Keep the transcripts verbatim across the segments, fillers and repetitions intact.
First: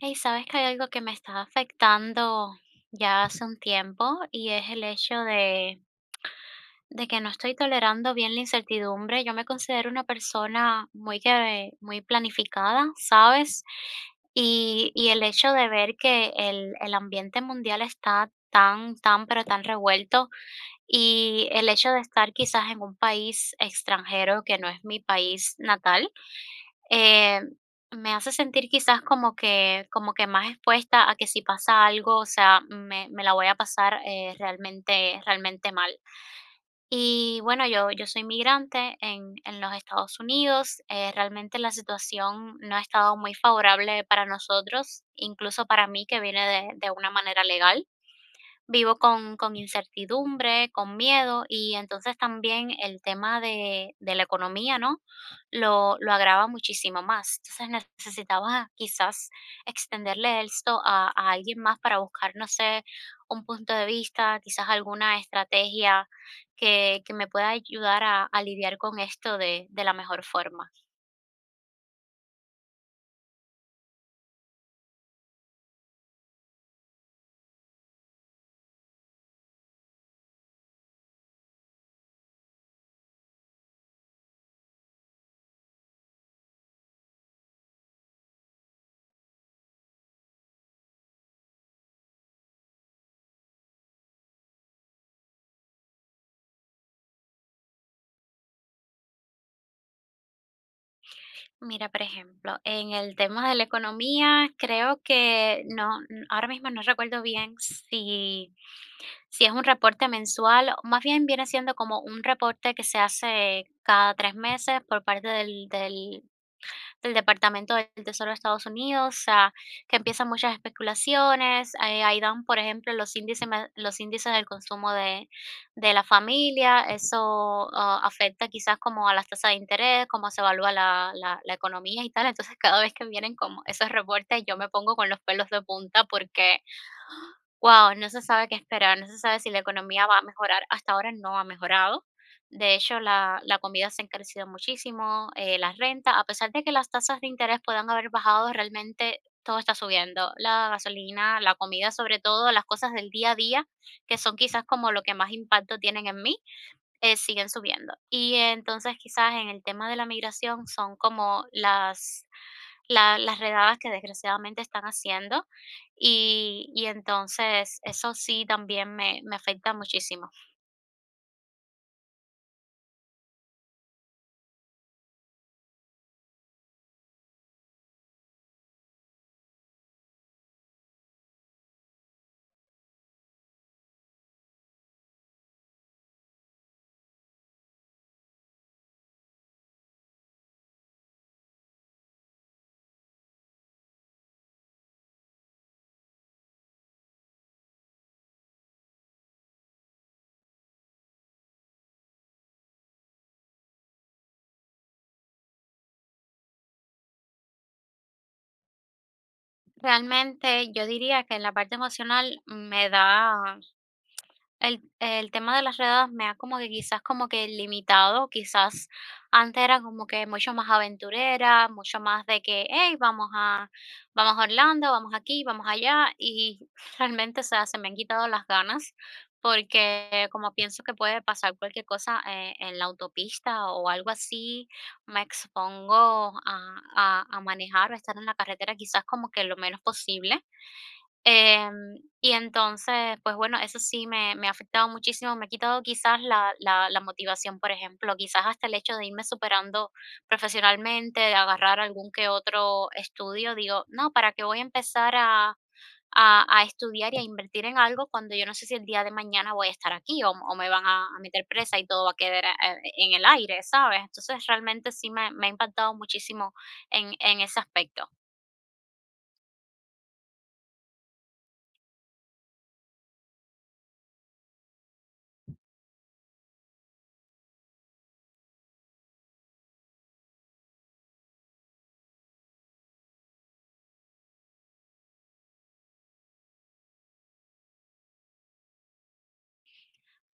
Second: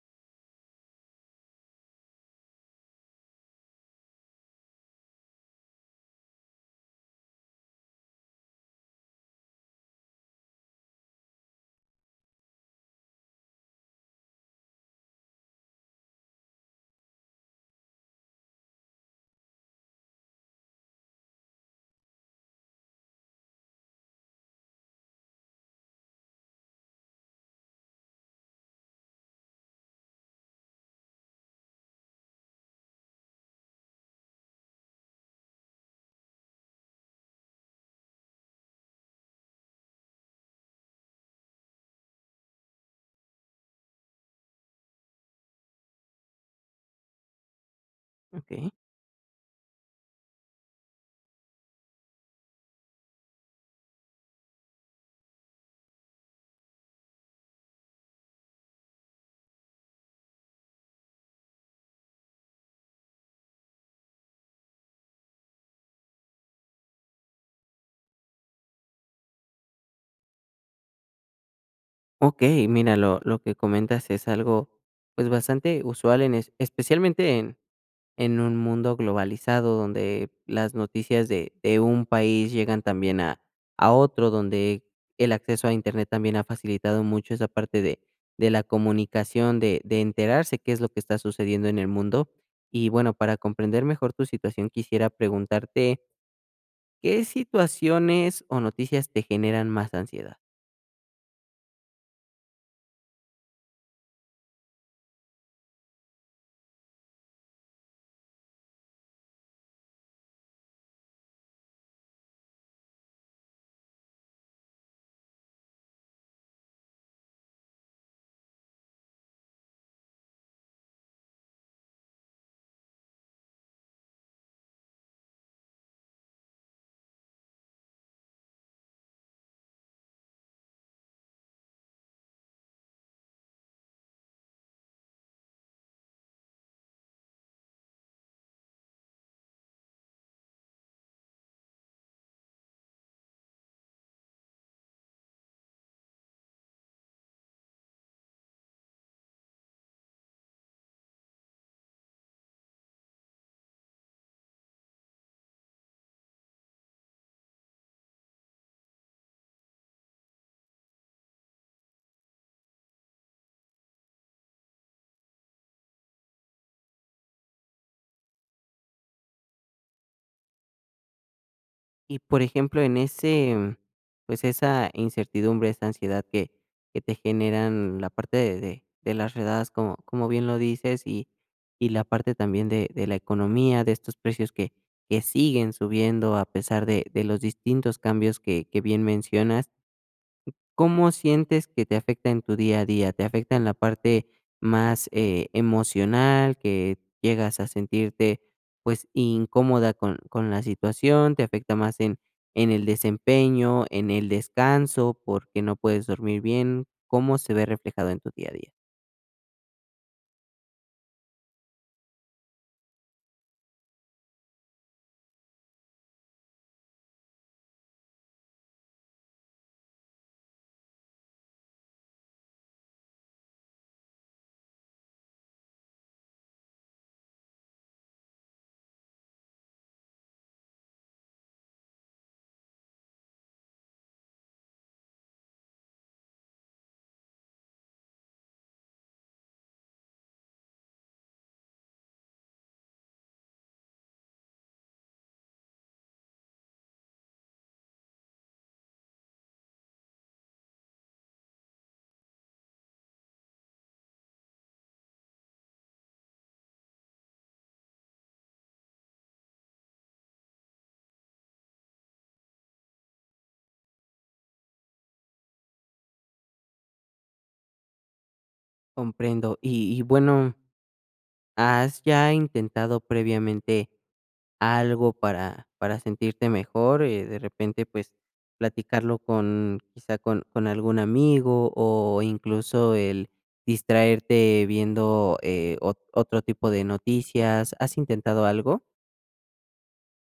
Hey, sabes que hay algo que me está afectando ya hace un tiempo y es el hecho de, de que no estoy tolerando bien la incertidumbre. Yo me considero una persona muy que, muy planificada, ¿sabes? Y, y el hecho de ver que el, el ambiente mundial está tan, tan, pero tan revuelto, y el hecho de estar quizás en un país extranjero que no es mi país natal, eh, me hace sentir quizás como que, como que más expuesta a que si pasa algo, o sea, me, me la voy a pasar eh, realmente, realmente mal. Y bueno, yo, yo soy migrante en, en los Estados Unidos. Eh, realmente la situación no ha estado muy favorable para nosotros, incluso para mí que viene de de una manera legal. Okay, Vivo con con incertidumbre, con miedo, y entonces también el tema de de la economía, ¿no? Lo lo agrava muchísimo más. Entonces, necesitaba quizás extenderle esto a a alguien más para buscar, no sé, un punto de vista, quizás alguna estrategia que que me pueda ayudar a a lidiar con esto de de la mejor forma. okey, mira, lo lo que comentas es algo, pues, bastante usual en es especialmente en en un mundo globalizado, donde las noticias de de un país llegan también a a otro, donde el acceso a Internet también ha facilitado mucho esa parte de de la comunicación, de de enterarse qué es lo que está sucediendo en el mundo. Y bueno, para comprender mejor tu situación, quisiera preguntarte, ¿qué situaciones o noticias te generan más ansiedad? Mira, por ejemplo, en el tema de la economía, creo que no, n- ahora mismo no recuerdo bien si, si es un reporte mensual, o más bien viene siendo como un reporte que se hace cada tres meses por parte del, del, del Departamento del Tesoro de Estados Unidos. O sea, que empiezan muchas especulaciones, eh, ahí dan, por ejemplo, los índices, me- los índices del consumo de, de la familia. Eso, ah, afecta quizás como a las tasas de interés, cómo se evalúa la, la, la economía y tal. Entonces cada vez que vienen como esos reportes yo me pongo con los pelos de punta porque, wow, no se sabe qué esperar, no se sabe si la economía va a mejorar. Hasta ahora no ha mejorado. De hecho, la la comida se ha encarecido muchísimo, eh, la renta, a pesar de que las tasas de interés puedan haber bajado, realmente todo está subiendo. La gasolina, la comida, sobre todo las cosas del día a día, que son quizás como lo que más impacto tienen en mí. Eh, siguen subiendo. Y entonces quizás en el tema de la migración son como las, la- las redadas que desgraciadamente están haciendo, y, y entonces eso sí también me, me afecta muchísimo. Y por ejemplo, en ese, pues esa incertidumbre, esa ansiedad que, que te generan la parte de, de- de las redadas, como, como bien lo dices, y, y la parte también de, de la economía, de estos precios que, que siguen subiendo a pesar de, de los distintos cambios que, que bien mencionas, ¿cómo sientes que te afecta en tu día a día? ¿Te afecta en la parte más, eh, emocional, que llegas a sentirte, pues, incómoda con con la situación? ¿Te afecta más en en el desempeño, en el descanso, porque no puedes dormir bien? ¿Cómo se ve reflejado en tu día a día? Realmente yo diría que en la parte emocional me da. El, el tema de las redadas me ha como que quizás como que limitado. Quizás antes era como que mucho más aventurera, mucho más de que, hey, vamos a, vamos a Orlando, vamos aquí, vamos allá, y realmente, o sea, se me han quitado las ganas, porque como pienso que puede pasar cualquier cosa eh, en la autopista o algo así, me expongo a, a, a manejar o estar en la carretera quizás como que lo menos posible. Em, y entonces, pues bueno, eso sí me, me ha afectado muchísimo, me ha quitado quizás la, la, la motivación. Por ejemplo, quizás hasta el hecho de irme superando profesionalmente, de agarrar algún que otro estudio. Digo, no, ¿para qué voy a empezar a, a, a estudiar y a invertir en algo cuando yo no sé si el día de mañana voy a estar aquí, o, o me van a, a meter presa y todo va a quedar eh, en el aire, ¿sabes? Entonces, realmente sí me, me ha impactado muchísimo en, en ese aspecto. Comprendo. Y y bueno, ¿has ya intentado previamente algo para para sentirte mejor, eh, de repente, pues, platicarlo con, quizá, con con algún amigo, o incluso el distraerte viendo, eh, ot otro tipo de noticias, ¿has intentado algo?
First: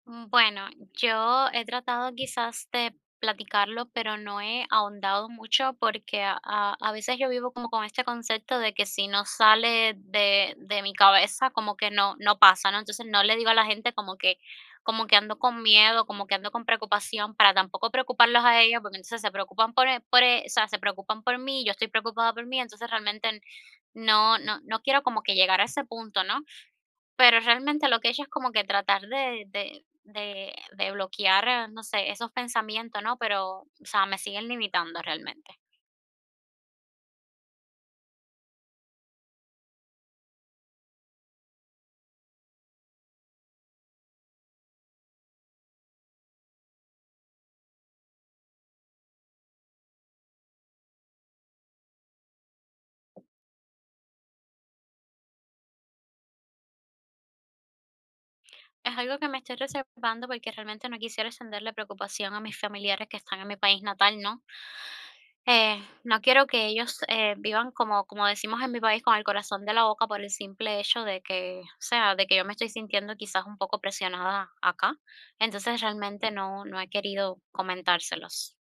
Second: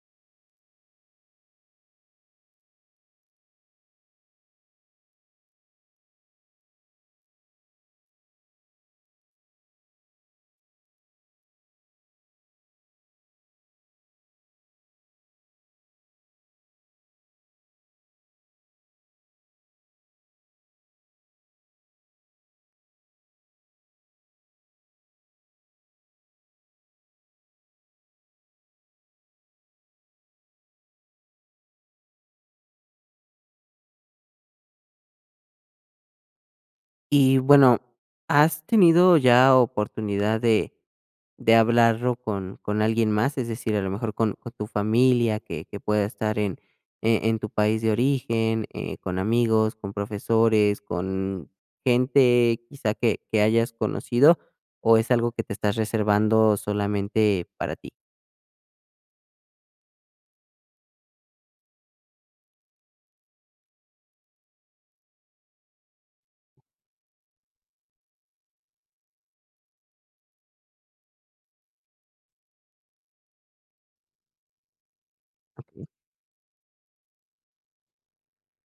Mm. Bueno, yo he tratado quizás de platicarlo, pero no he ahondado mucho porque a, a- a veces yo vivo como con este concepto de que si no sale de, de mi cabeza, como que no, no pasa, ¿no? Entonces no le digo a la gente como que, como que ando con miedo, como que ando con preocupación, para tampoco preocuparlos a ellos, porque entonces se preocupan por, e- por, e- o sea, se preocupan por mí, yo estoy preocupada por mí. Entonces realmente no, no, no quiero como que llegar a ese punto, ¿no? Pero realmente lo que he hecho es como que tratar de, de, de, de bloquear, eh, no sé, esos pensamientos, ¿no? Pero, o sea, me siguen limitando realmente. Y bueno, ¿has tenido ya oportunidad de, de hablarlo con, con alguien más? Es decir, a lo mejor con, con tu familia que, que pueda estar en, en, en tu país de origen, eh, con amigos, con profesores, con gente quizá que, que hayas conocido, o es algo que te estás reservando solamente para ti? Es algo que me estoy reservando porque realmente no quisiera extenderle preocupación a mis familiares que están en mi país natal, ¿no? Eh, no quiero que ellos, eh, vivan como, como decimos en mi país, con el corazón de la boca por el simple hecho de que, o sea, de que yo me estoy sintiendo quizás un poco presionada acá. Entonces, realmente no no he querido comentárselos.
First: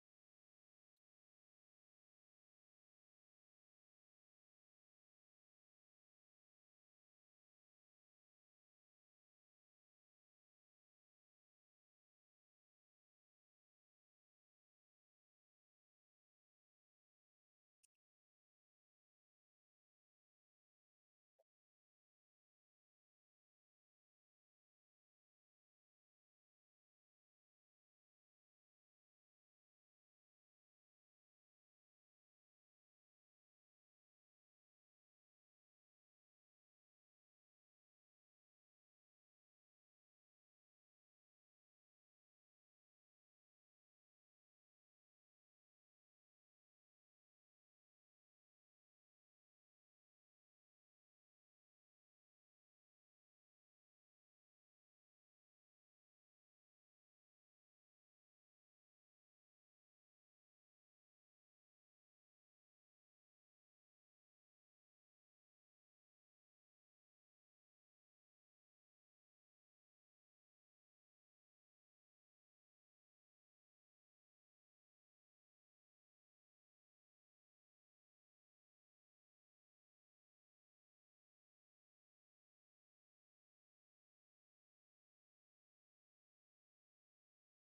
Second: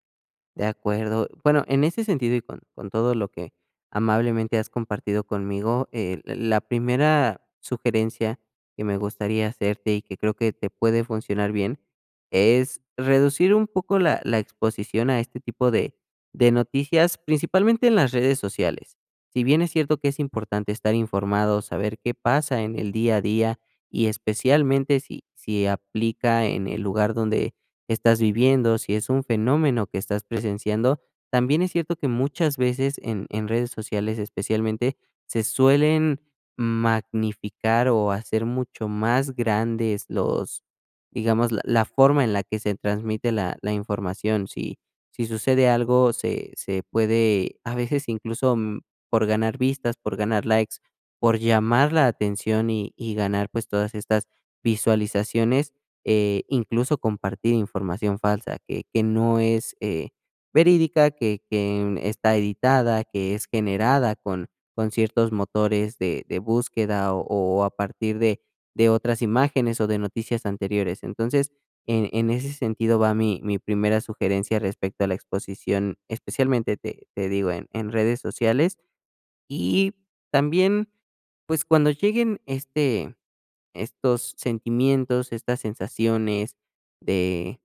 De acuerdo. Bueno, en ese sentido y con, con todo lo que amablemente has compartido conmigo, eh, la la primera sugerencia que me gustaría hacerte y que creo que te puede funcionar bien es reducir un poco la, la exposición a este tipo de, de noticias, principalmente en las redes sociales. Si bien es cierto que es importante estar informado, saber qué pasa en el día a día y especialmente si, si aplica en el lugar donde estás viviendo, si es un fenómeno que estás presenciando. También es cierto que muchas veces en, en redes sociales especialmente se suelen magnificar o hacer mucho más grandes los, digamos, la, la forma en la que se transmite la, la información. Si, si sucede algo, se, se puede a veces incluso mm, por ganar vistas, por ganar likes, por llamar la atención y, y ganar pues todas estas visualizaciones eh, incluso compartir información falsa que, que no es eh, verídica, que, que está editada, que es generada con, con ciertos motores de, de búsqueda o, o a partir de, de otras imágenes o de noticias anteriores. Entonces, en, en ese sentido va mi, mi primera sugerencia respecto a la exposición, especialmente te, te digo, en, en redes sociales. Y también, pues cuando lleguen este, estos sentimientos, estas sensaciones de,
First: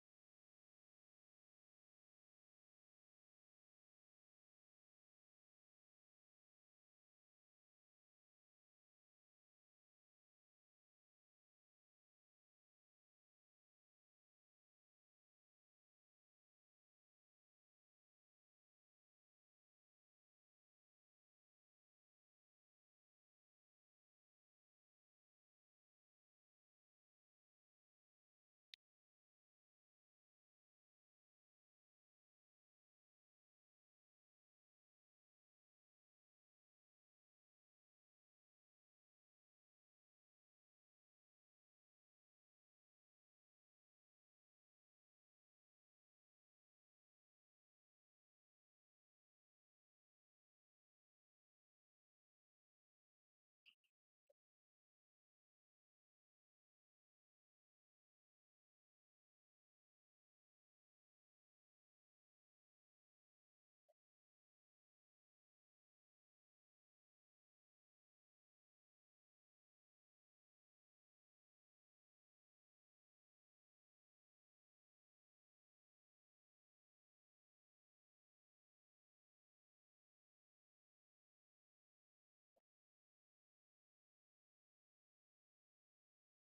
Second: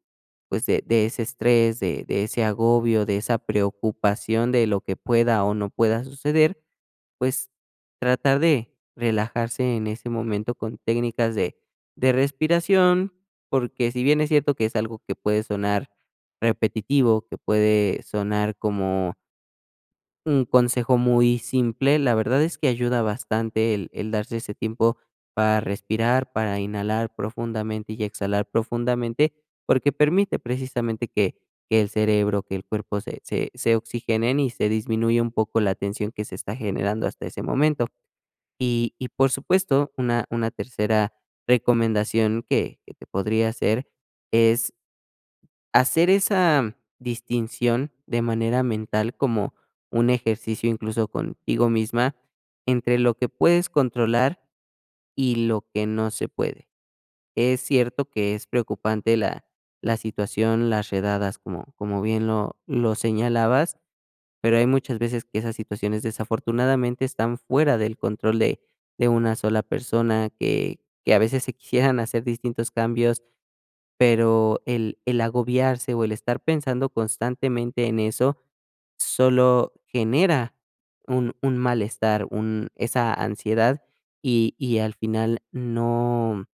pues, de de ese estrés, de de ese agobio, de esa preocupación de lo que pueda o no pueda suceder, pues, tratar de relajarse en ese momento con técnicas de de respiración, porque si bien es cierto que es algo que puede sonar repetitivo, que puede sonar como un consejo muy simple, la verdad es que ayuda bastante el, el darse ese tiempo para respirar, para inhalar profundamente y exhalar profundamente, porque permite precisamente que, que el cerebro, que el cuerpo se, se, se oxigenen y se disminuye un poco la tensión que se está generando hasta ese momento. Y, y por supuesto, una, una tercera recomendación que, que te podría hacer es hacer esa distinción de manera mental como un ejercicio incluso contigo misma entre lo que puedes controlar y lo que no se puede. Es cierto que es preocupante la, la situación, las redadas, como, como bien lo, lo señalabas, pero hay muchas veces que esas situaciones desafortunadamente están fuera del control de, de una sola persona, que, que a veces se quisieran hacer distintos cambios pero el el agobiarse o el estar pensando constantemente en eso solo genera un un malestar, un esa ansiedad y y al final no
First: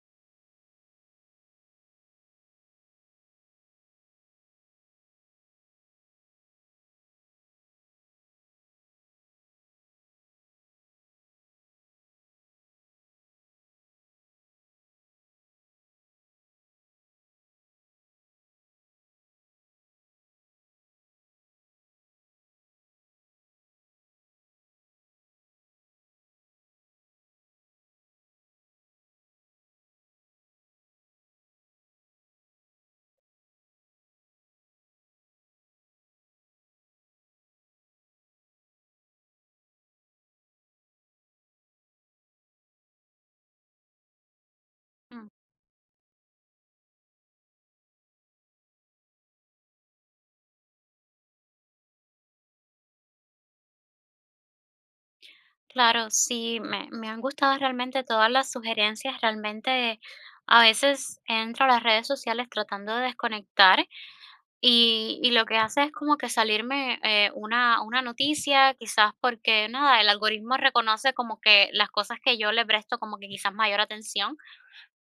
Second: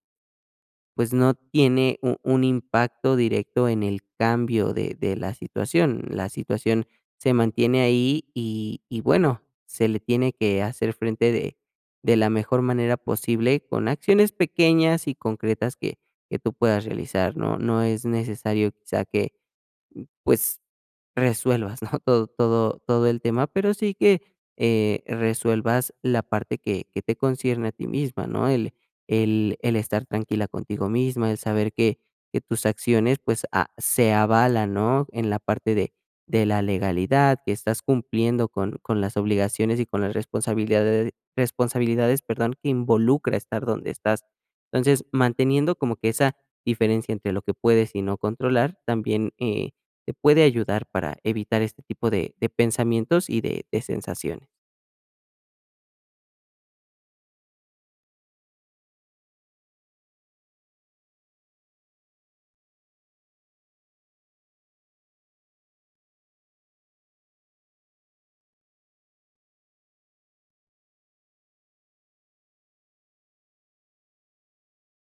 pues no tiene u- un impacto directo en el cambio de, de la situación. La situación se mantiene ahí y, y bueno, se le tiene que hacer frente de, de la mejor manera posible con acciones pequeñas y concretas que, que tú puedas realizar, ¿no? No es necesario quizá que pues resuelvas, ¿no? Todo, todo, todo el tema, pero sí que eh, resuelvas la parte que, que te concierne a ti misma, ¿no? El, el, el estar tranquila contigo misma, el saber que, que tus acciones pues a- se avalan, ¿no? En la parte de, de la legalidad, que estás cumpliendo con, con las obligaciones y con las responsabilidades, responsabilidades, perdón, que involucra estar donde estás. Entonces, Mm, manteniendo como que esa diferencia entre lo que puedes y no controlar, también eh, te puede ayudar para evitar este tipo de de pensamientos y de de sensaciones. claro, sí, me me han gustado realmente todas las sugerencias. Realmente, a veces entro a las redes sociales tratando de desconectar, Y y lo que hace es como que salirme, eh, una una noticia, quizás porque, nada, el algoritmo reconoce como que las cosas que yo le presto como que quizás mayor atención,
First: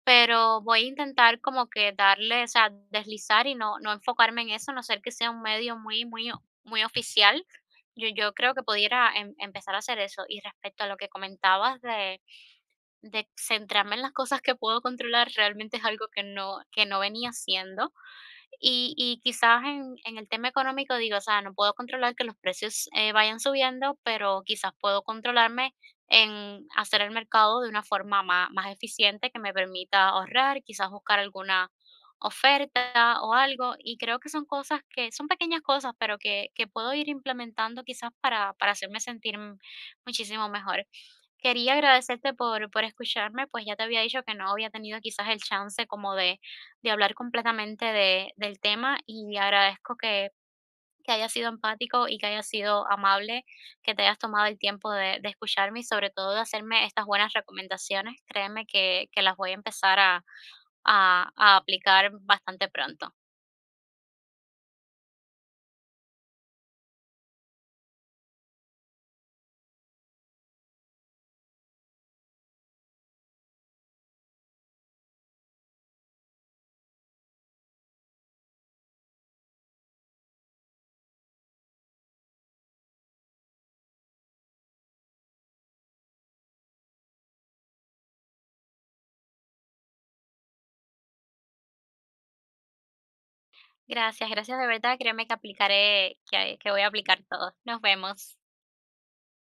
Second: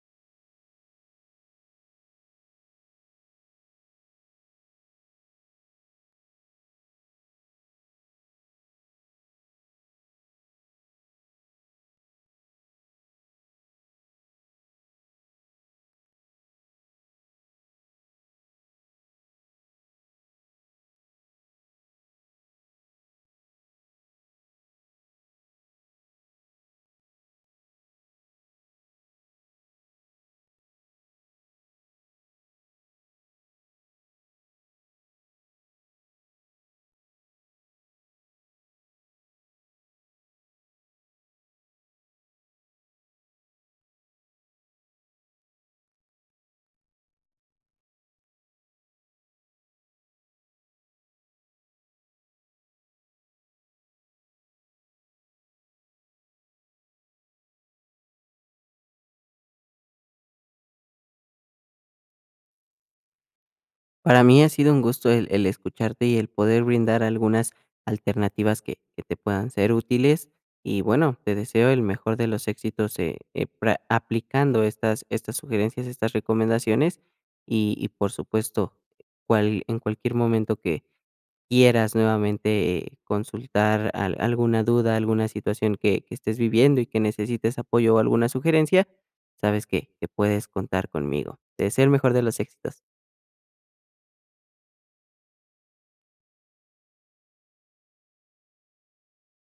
pero voy a intentar como que darle, o sea, deslizar y no, no enfocarme en eso, a no ser que sea un medio muy muy o muy oficial. Yo yo creo que pudiera em empezar a hacer eso. Y respecto a lo que comentabas de de centrarme en las cosas que puedo controlar, realmente es algo que no que no venía haciendo. Y y quizás en en el tema económico, digo, o sea, no puedo controlar que los precios, eh, vayan subiendo, pero quizás puedo controlarme en hacer el mercado de una forma má más eficiente que me permita ahorrar, quizás buscar alguna oferta o algo. Y creo que son cosas que son pequeñas cosas, pero que que puedo ir implementando quizás para para hacerme sentir m- muchísimo mejor. Quería agradecerte por por escucharme, pues ya te había dicho que no había tenido quizás el chance como de de hablar completamente de del tema. Y agradezco que que hayas sido empático y que hayas sido amable, que te hayas tomado el tiempo de de escucharme y sobre todo de hacerme estas buenas recomendaciones. Créeme que que las voy a empezar a a a aplicar bastante pronto. Para mí ha sido un gusto el el escucharte y el poder brindar algunas alternativas que que te puedan ser útiles y, bueno, te deseo el mejor de los éxitos, eh eh, pra aplicando estas estas sugerencias, estas recomendaciones y y, por supuesto, cual en cualquier momento que quieras nuevamente eh, consultar al- alguna duda, alguna situación que, que estés viviendo y que necesites apoyo o alguna sugerencia, sabes que, que puedes contar conmigo. Te deseo el mejor de los éxitos. Gracias, gracias de verdad, créeme que aplicaré que que voy a aplicar todo. Nos vemos.